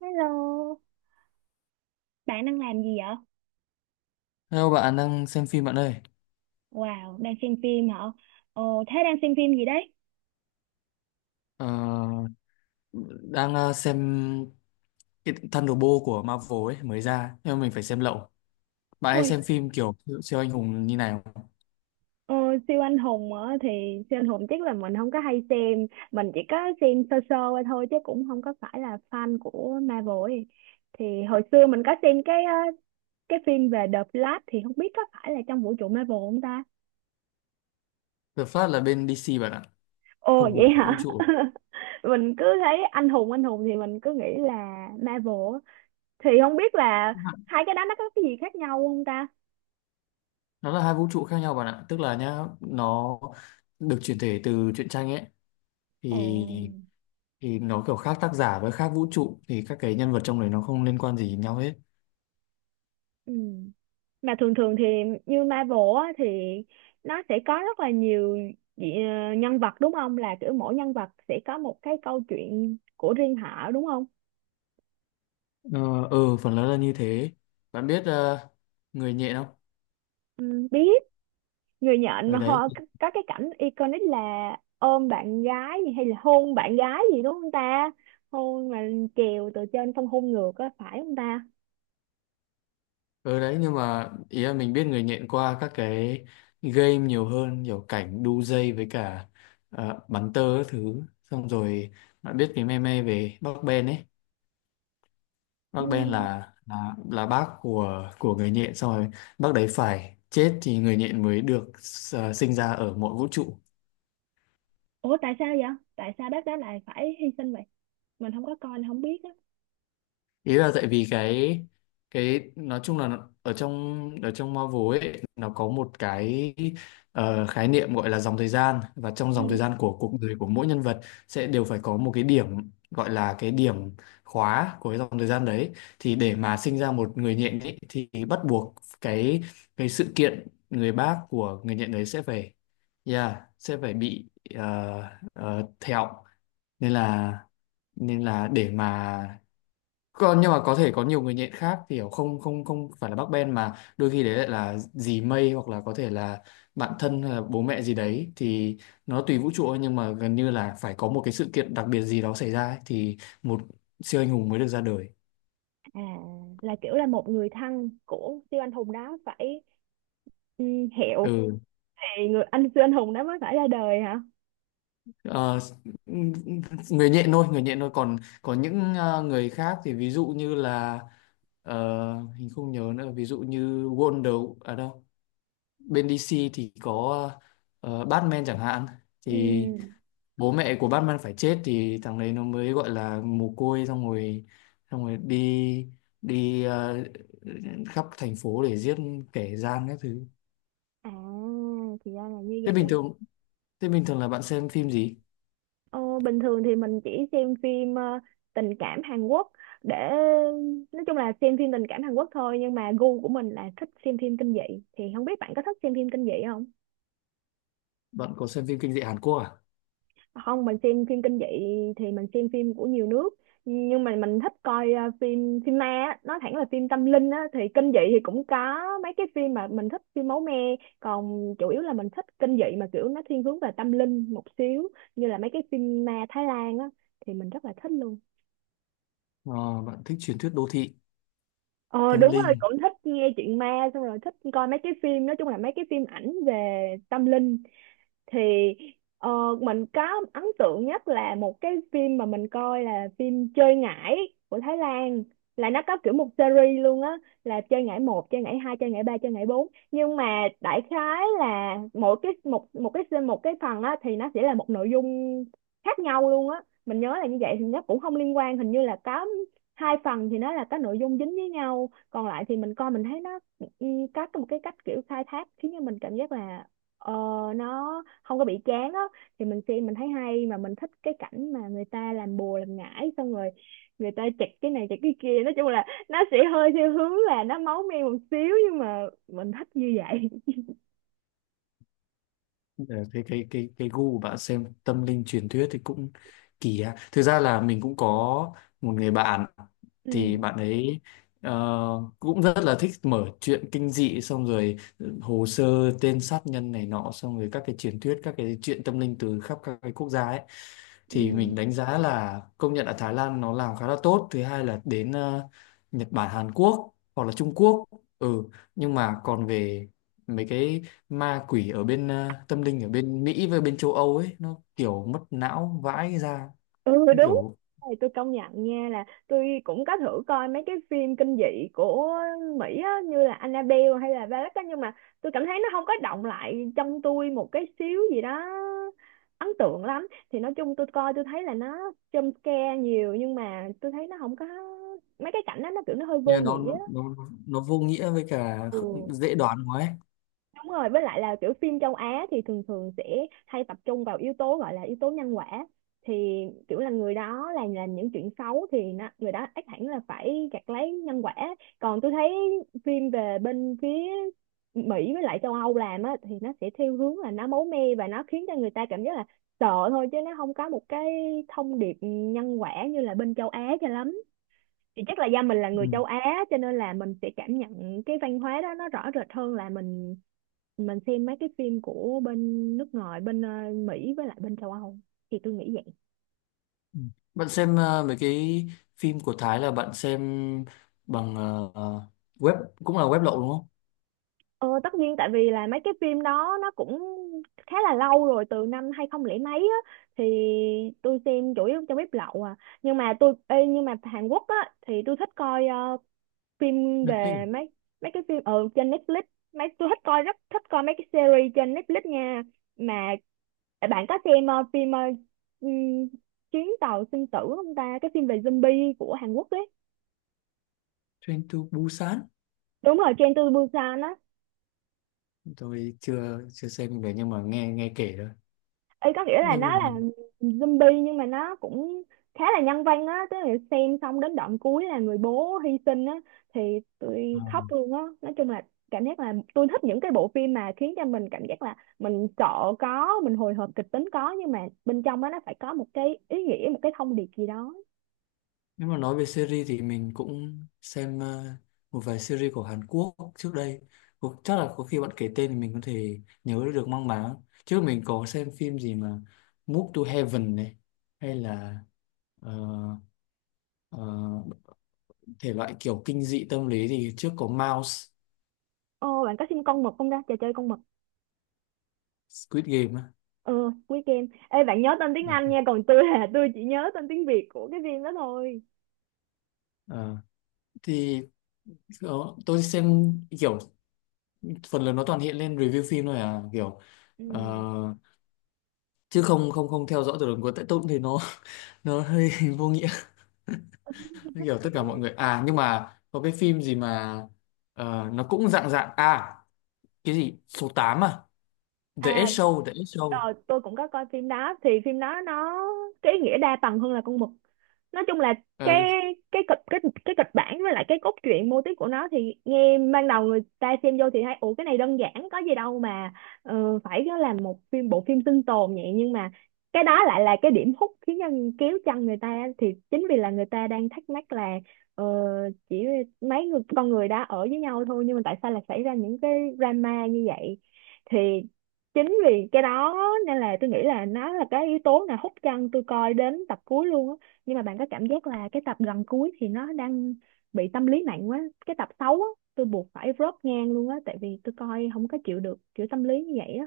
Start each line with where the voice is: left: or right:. right: Hello, bạn đang làm gì vậy?
left: Hello, bạn đang xem phim bạn ơi.
right: Wow, đang xem phim hả? Ờ, thế đang xem phim gì đấy?
left: Ờ, đang xem cái Thunderbolt của Marvel ấy mới ra nhưng mà mình phải xem lậu. Bạn hay
right: Ôi,
left: xem phim kiểu siêu anh hùng như này không?
right: ờ, siêu anh hùng á thì siêu anh hùng chắc là mình không có hay xem, mình chỉ có xem sơ sơ qua thôi chứ cũng không có phải là fan của Marvel ấy. Thì hồi xưa mình có xem cái phim về The Flash thì không biết có phải là trong vũ trụ Marvel không ta?
left: The Flash là bên DC bạn ạ,
right: Ồ
left: không
right: vậy
left: cùng vũ
right: hả?
left: trụ.
right: Mình cứ thấy anh hùng thì mình cứ nghĩ là Marvel á. Thì không biết là hai cái đó nó có cái gì khác nhau không ta?
left: Nó là hai vũ trụ khác nhau bạn ạ, tức là nhá, nó được chuyển thể từ truyện tranh ấy
right: Ồ.
left: thì thì nó kiểu khác tác giả với khác vũ trụ thì các cái nhân vật trong đấy nó không liên quan gì đến nhau hết.
right: Ừ. Mà thường thường thì như Marvel á, thì nó sẽ có rất là nhiều nhân vật, đúng không? Là kiểu mỗi nhân vật sẽ có một cái câu chuyện của riêng họ, đúng không?
left: Ờ ừ, phần lớn là như thế. Bạn biết người nhện không?
right: Ừ, biết. Người nhện
left: Ở
right: mà
left: đấy.
right: họ có cái cảnh iconic là ôm bạn gái gì hay là hôn bạn gái gì, đúng không ta? Hôn mà trèo từ trên xong hôn ngược á, phải không ta?
left: Ừ đấy, nhưng mà ý là mình biết người nhện qua các cái game nhiều hơn, kiểu cảnh đu dây với cả bắn tơ các thứ. Xong rồi bạn biết cái meme về bác Ben ấy, bác
right: Ừ.
left: Ben là bác của người nhện, xong rồi bác đấy phải chết thì người nhện mới được sinh ra ở mọi vũ trụ.
right: Ủa tại sao vậy? Tại sao bác đó lại phải hy sinh vậy? Mình không có coi, mình không biết á.
left: Ý là tại vì cái nói chung là ở trong Marvel ấy nó có một cái khái niệm gọi là dòng thời gian, và trong
right: Ừ.
left: dòng thời gian của cuộc đời của mỗi nhân vật sẽ đều phải có một cái điểm, gọi là cái điểm khóa của cái dòng thời gian đấy. Thì để mà sinh ra một người nhện ấy, thì bắt buộc cái cái sự kiện người bác của người nhện đấy sẽ phải, yeah, sẽ phải bị, thẹo. Nên là nên là để mà, còn nhưng mà có thể có nhiều người nhện khác, kiểu không không không phải là bác Ben, mà đôi khi đấy lại là dì Mây, hoặc là có thể là bạn thân hay là bố mẹ gì đấy thì nó tùy vũ trụ thôi, nhưng mà gần như là phải có một cái sự kiện đặc biệt gì đó xảy ra ấy, thì một siêu anh hùng mới được ra đời.
right: À, là kiểu là một người thân của siêu anh hùng đó phải, ừ, hiệu
left: Ừ.
right: thì người anh siêu anh hùng đó mới phải ra đời hả?
left: ờ, Người nhện thôi, người nhện thôi, còn có những người khác thì ví dụ như là ờ, mình không nhớ nữa, ví dụ như Wonder ở à đâu, bên DC thì có Batman chẳng hạn, thì
right: Ừ.
left: bố mẹ của Batman phải chết thì thằng đấy nó mới gọi là mồ côi. Xong rồi, xong rồi đi, đi khắp thành phố để giết kẻ gian các thứ.
right: À, thì ra là như
left: thế bình
right: vậy.
left: thường thế bình thường là bạn xem phim gì?
right: Ồ, bình thường thì mình chỉ xem phim tình cảm Hàn Quốc, để nói chung là xem phim tình cảm Hàn Quốc thôi, nhưng mà gu của mình là thích xem phim kinh dị. Thì không biết bạn có thích xem phim kinh dị không?
left: Bạn có xem phim kinh dị Hàn Quốc à?
right: Không, mình xem phim kinh dị thì mình xem phim của nhiều nước, nhưng mà mình thích coi à, phim phim ma á. Nói thẳng là phim tâm linh á, thì kinh dị thì cũng có mấy cái phim mà mình thích phim máu me, còn chủ yếu là mình thích kinh dị mà kiểu nó thiên hướng về tâm linh một xíu, như là mấy cái phim ma Thái Lan á thì mình rất là thích luôn.
left: Ờ, bạn thích truyền thuyết đô thị
right: Ờ
left: tâm
right: đúng rồi,
left: linh.
right: cũng thích nghe chuyện ma xong rồi thích coi mấy cái phim, nói chung là mấy cái phim ảnh về tâm linh. Thì ờ, mình có ấn tượng nhất là một cái phim mà mình coi là phim Chơi Ngải của Thái Lan, là nó có kiểu một series luôn á, là chơi ngải một chơi ngải hai chơi ngải ba chơi ngải bốn, nhưng mà đại khái là mỗi cái một một một cái phần á thì nó sẽ là một nội dung khác nhau luôn á, mình nhớ là như vậy. Thì nó cũng không liên quan, hình như là có hai phần thì nó là có nội dung dính với nhau, còn lại thì mình coi mình thấy nó, ừ, có một cái cách kiểu khai thác khiến cho mình cảm giác là, ờ, nó không có bị chán á. Thì mình xem mình thấy hay, mà mình thích cái cảnh mà người ta làm bùa làm ngải xong rồi người ta chặt cái này chặt cái kia, nói chung là nó sẽ hơi theo hướng là nó máu me một xíu, nhưng mà mình thích như vậy.
left: Ờ, cái gu của bạn xem tâm linh truyền thuyết thì cũng kỳ ha. Thực ra là mình cũng có một người bạn
right: Ừ,
left: thì bạn ấy ờ, cũng rất là thích mở chuyện kinh dị, xong rồi ừ, hồ sơ tên sát nhân này nọ, xong rồi các cái truyền thuyết, các cái chuyện tâm linh từ khắp các cái quốc gia ấy. Thì
right: ừ,
left: mình đánh giá là công nhận là Thái Lan nó làm khá là tốt, thứ hai là đến Nhật Bản, Hàn Quốc, hoặc là Trung Quốc. Ừ, nhưng mà còn về mấy cái ma quỷ ở bên tâm linh ở bên Mỹ với bên châu Âu ấy nó kiểu mất não vãi ra.
right: ừ
left: Nó
right: đúng.
left: kiểu,
right: Này, tôi công nhận nha là tôi cũng có thử coi mấy cái phim kinh dị của Mỹ á, như là Annabelle hay là Valak á, nhưng mà tôi cảm thấy nó không có động lại trong tôi một cái xíu gì đó ấn tượng lắm. Thì nói chung tôi coi tôi thấy là nó jump scare nhiều, nhưng mà tôi thấy nó không có, mấy cái cảnh đó nó kiểu nó hơi vô
left: như nó,
right: nghĩa á.
left: nó nó vô nghĩa với cả
right: Ừ,
left: dễ đoán quá ấy.
right: đúng rồi, với lại là kiểu phim châu Á thì thường thường sẽ hay tập trung vào yếu tố, gọi là yếu tố nhân quả. Thì kiểu là người đó làm những chuyện xấu thì nó, người đó ắt hẳn là phải gặt lấy nhân quả. Còn tôi thấy phim về bên phía Mỹ với lại châu Âu làm á, thì nó sẽ theo hướng là nó máu me, và nó khiến cho người ta cảm giác là sợ thôi, chứ nó không có một cái thông điệp nhân quả như là bên châu Á cho lắm. Thì chắc là do mình là người
left: Ừ.
right: châu Á cho nên là mình sẽ cảm nhận cái văn hóa đó nó rõ rệt hơn là mình xem mấy cái phim của bên nước ngoài bên Mỹ với lại bên châu Âu, thì tôi nghĩ vậy.
left: Ừ. Bạn xem mấy cái phim của Thái là bạn xem bằng web, cũng là web lậu đúng không?
right: Ờ, tất nhiên tại vì là mấy cái phim đó nó cũng khá là lâu rồi, từ năm 2000 mấy á, thì tôi xem chủ yếu trong bếp lậu à. Nhưng mà tôi ê, nhưng mà Hàn Quốc á thì tôi thích coi ờ, phim
left: Netflix
right: về
left: à?
right: mấy mấy cái phim ở trên Netflix. Mấy tôi thích coi, rất thích coi mấy cái series trên Netflix nha. Mà bạn có xem ừm, chuyến tàu sinh tử không ta, cái phim về zombie của Hàn Quốc ấy?
left: Train to Busan.
right: Đúng rồi, Train to Busan á.
left: Tôi chưa chưa xem được nhưng mà nghe, nghe kể thôi.
right: Ý có nghĩa là
left: Nhưng mà
right: nó là zombie nhưng mà nó cũng khá là nhân văn á, tức là xem xong đến đoạn cuối là người bố hy sinh á, thì
left: ờ,
right: tôi khóc luôn á. Nói chung là cảm giác là tôi thích những cái bộ phim mà khiến cho mình cảm giác là mình sợ có, mình hồi hộp kịch tính có, nhưng mà bên trong đó nó phải có một cái ý nghĩa, một cái thông điệp gì đó.
left: nếu mà nói về series thì mình cũng xem một vài series của Hàn Quốc trước đây. Chắc là có khi bạn kể tên thì mình có thể nhớ được mang máng. Trước mình có xem phim gì mà Move to Heaven này, hay là ờ, ờ, thể loại kiểu kinh dị tâm lý thì trước có Mouse.
right: Ô, bạn có xem con mực không ta, trò chơi con mực?
left: Squid Game á.
right: Ừ, cuối game ê, bạn nhớ tên tiếng
left: Ờ,
right: Anh nha, còn tôi là tôi chỉ nhớ tên tiếng Việt của cái phim đó thôi.
left: ờ. Thì ờ, tôi xem kiểu phần lớn nó toàn hiện lên review phim thôi à, kiểu ờ,
right: Ừ.
left: chứ không không không theo dõi từ đầu cuối, tại tôi cũng thấy nó nó hơi vô nghĩa. Nó kiểu tất cả mọi người, à nhưng mà có cái phim gì mà nó cũng dạng dạng, à cái gì số 8 à,
right: À.
left: The Ed Show.
right: Ờ, tôi cũng có coi phim đó, thì phim đó nó cái ý nghĩa đa tầng hơn là con mực. Nói chung là
left: Ờ,
right: cái cái cái kịch bản với lại cái cốt truyện mô típ của nó, thì nghe ban đầu người ta xem vô thì thấy ủa cái này đơn giản có gì đâu mà phải nó làm một phim bộ phim sinh tồn vậy, nhưng mà cái đó lại là cái điểm hút khiến nhân kéo chân người ta. Thì chính vì là người ta đang thắc mắc là, ờ, chỉ mấy người con người đã ở với nhau thôi, nhưng mà tại sao lại xảy ra những cái drama như vậy. Thì chính vì cái đó nên là tôi nghĩ là nó là cái yếu tố nào hút chân tôi coi đến tập cuối luôn á. Nhưng mà bạn có cảm giác là cái tập gần cuối thì nó đang bị tâm lý nặng quá, cái tập xấu á, tôi buộc phải rớt ngang luôn á, tại vì tôi coi không có chịu được kiểu tâm lý như vậy á.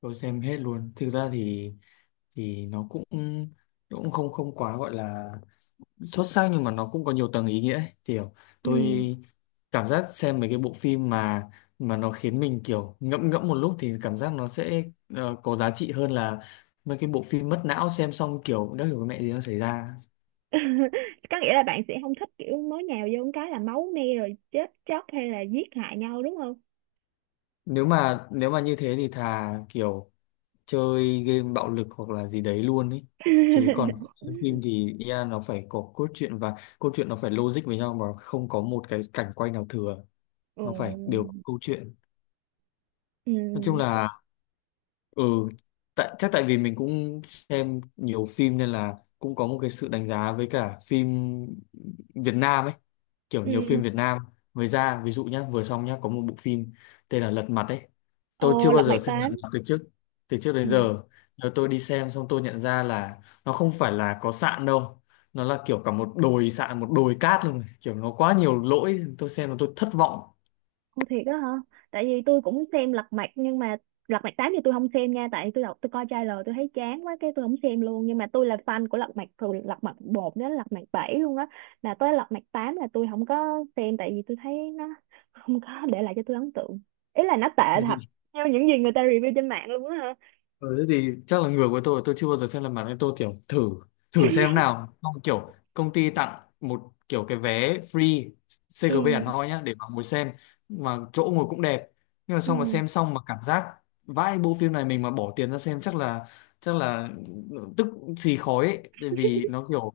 left: tôi xem hết luôn thực ra. Thì nó cũng cũng không không quá gọi là xuất sắc, nhưng mà nó cũng có nhiều tầng ý nghĩa ấy. Kiểu tôi
right: Ừ.
left: cảm giác xem mấy cái bộ phim mà nó khiến mình kiểu ngẫm ngẫm một lúc thì cảm giác nó sẽ có giá trị hơn là mấy cái bộ phim mất não xem xong kiểu đã hiểu cái mẹ gì nó xảy ra.
right: Có nghĩa là bạn sẽ không thích kiểu mới nhào vô một cái là máu me rồi chết chóc hay là giết hại nhau, đúng không?
left: Nếu mà như thế thì thà kiểu chơi game bạo lực hoặc là gì đấy luôn ấy, chứ còn phim thì yeah, nó phải có cốt truyện, và cốt truyện nó phải logic với nhau, mà không có một cái cảnh quay nào thừa,
right: Ừ.
left: nó phải đều có câu chuyện.
right: Ừ,
left: Nói chung là ừ, tại chắc tại vì mình cũng xem nhiều phim nên là cũng có một cái sự đánh giá với cả phim Việt Nam ấy. Kiểu nhiều
right: ừ.
left: phim Việt Nam mới ra, ví dụ nhá, vừa xong nhá, có một bộ phim tên là Lật Mặt ấy. Tôi chưa
right: Ồ,
left: bao
right: lật
left: giờ
right: mặt
left: xem Lật
right: tám.
left: Mặt từ trước đến
right: Ừ.
left: giờ. Rồi tôi đi xem xong tôi nhận ra là nó không phải là có sạn đâu, nó là kiểu cả một đồi sạn, một đồi cát luôn, kiểu nó quá nhiều lỗi, tôi xem mà tôi thất vọng.
right: Ồ thiệt đó hả? Tại vì tôi cũng xem Lật Mặt, nhưng mà Lật Mặt 8 thì tôi không xem nha, tại tôi đọc tôi coi trailer tôi thấy chán quá, cái tôi không xem luôn. Nhưng mà tôi là fan của Lật Mặt từ Lật Mặt 1 đến Lật Mặt 7 luôn á. Là tới Lật Mặt 8 là tôi không có xem, tại vì tôi thấy nó không có để lại cho tôi ấn tượng. Ý là nó tệ
left: Thế
right: thật.
left: thì,
right: Theo những gì người ta review trên mạng luôn á hả?
left: ừ, thế thì chắc là người của tôi chưa bao giờ xem lần bản nên tôi kiểu thử, thử xem nào, xong kiểu công ty tặng một kiểu cái vé free CGV Hà
right: Ừ,
left: Nội nhá, để mà ngồi xem, mà chỗ ngồi cũng đẹp. Nhưng mà xong mà
right: ừ,
left: xem xong mà cảm giác vãi, bộ phim này mình mà bỏ tiền ra xem chắc là, chắc là tức xì khói ấy, tại vì nó kiểu,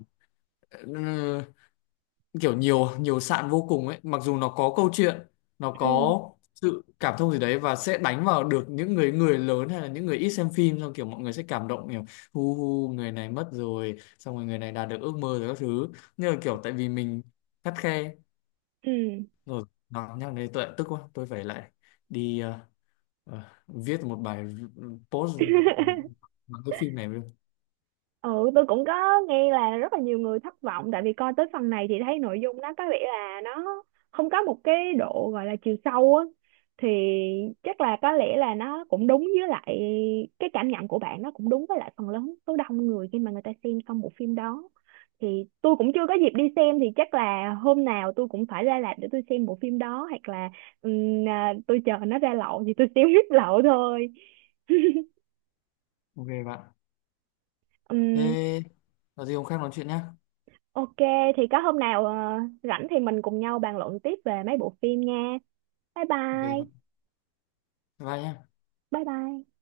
left: kiểu nhiều nhiều sạn vô cùng ấy, mặc dù nó có câu chuyện, nó
right: ừ,
left: có sự cảm thông gì đấy, và sẽ đánh vào được những người người lớn hay là những người ít xem phim, xong kiểu mọi người sẽ cảm động, kiểu hu hu người này mất rồi, xong rồi người này đạt được ước mơ rồi các thứ. Nhưng mà kiểu tại vì mình khắt khe
right: ừ.
left: rồi, nó nhắc đến tuệ tức quá, tôi phải lại đi viết một bài post bằng cái phim này luôn.
right: Ừ, tôi cũng có nghe là rất là nhiều người thất vọng, tại vì coi tới phần này thì thấy nội dung nó có vẻ là nó không có một cái độ gọi là chiều sâu á. Thì chắc là có lẽ là nó cũng đúng với lại cái cảm nhận của bạn, nó cũng đúng với lại phần lớn số đông người khi mà người ta xem xong bộ phim đó. Thì tôi cũng chưa có dịp đi xem, thì chắc là hôm nào tôi cũng phải ra rạp để tôi xem bộ phim đó, hoặc là à, tôi chờ nó ra lậu thì tôi xem hết lậu thôi.
left: Ok bạn,
right: Ừm.
left: thế có gì hôm khác nói chuyện nhá.
right: Ok, thì có hôm nào rảnh thì mình cùng nhau bàn luận tiếp về mấy bộ phim nha. Bye
left: Ok bạn.
right: bye.
left: Bye nhá.
right: Bye bye.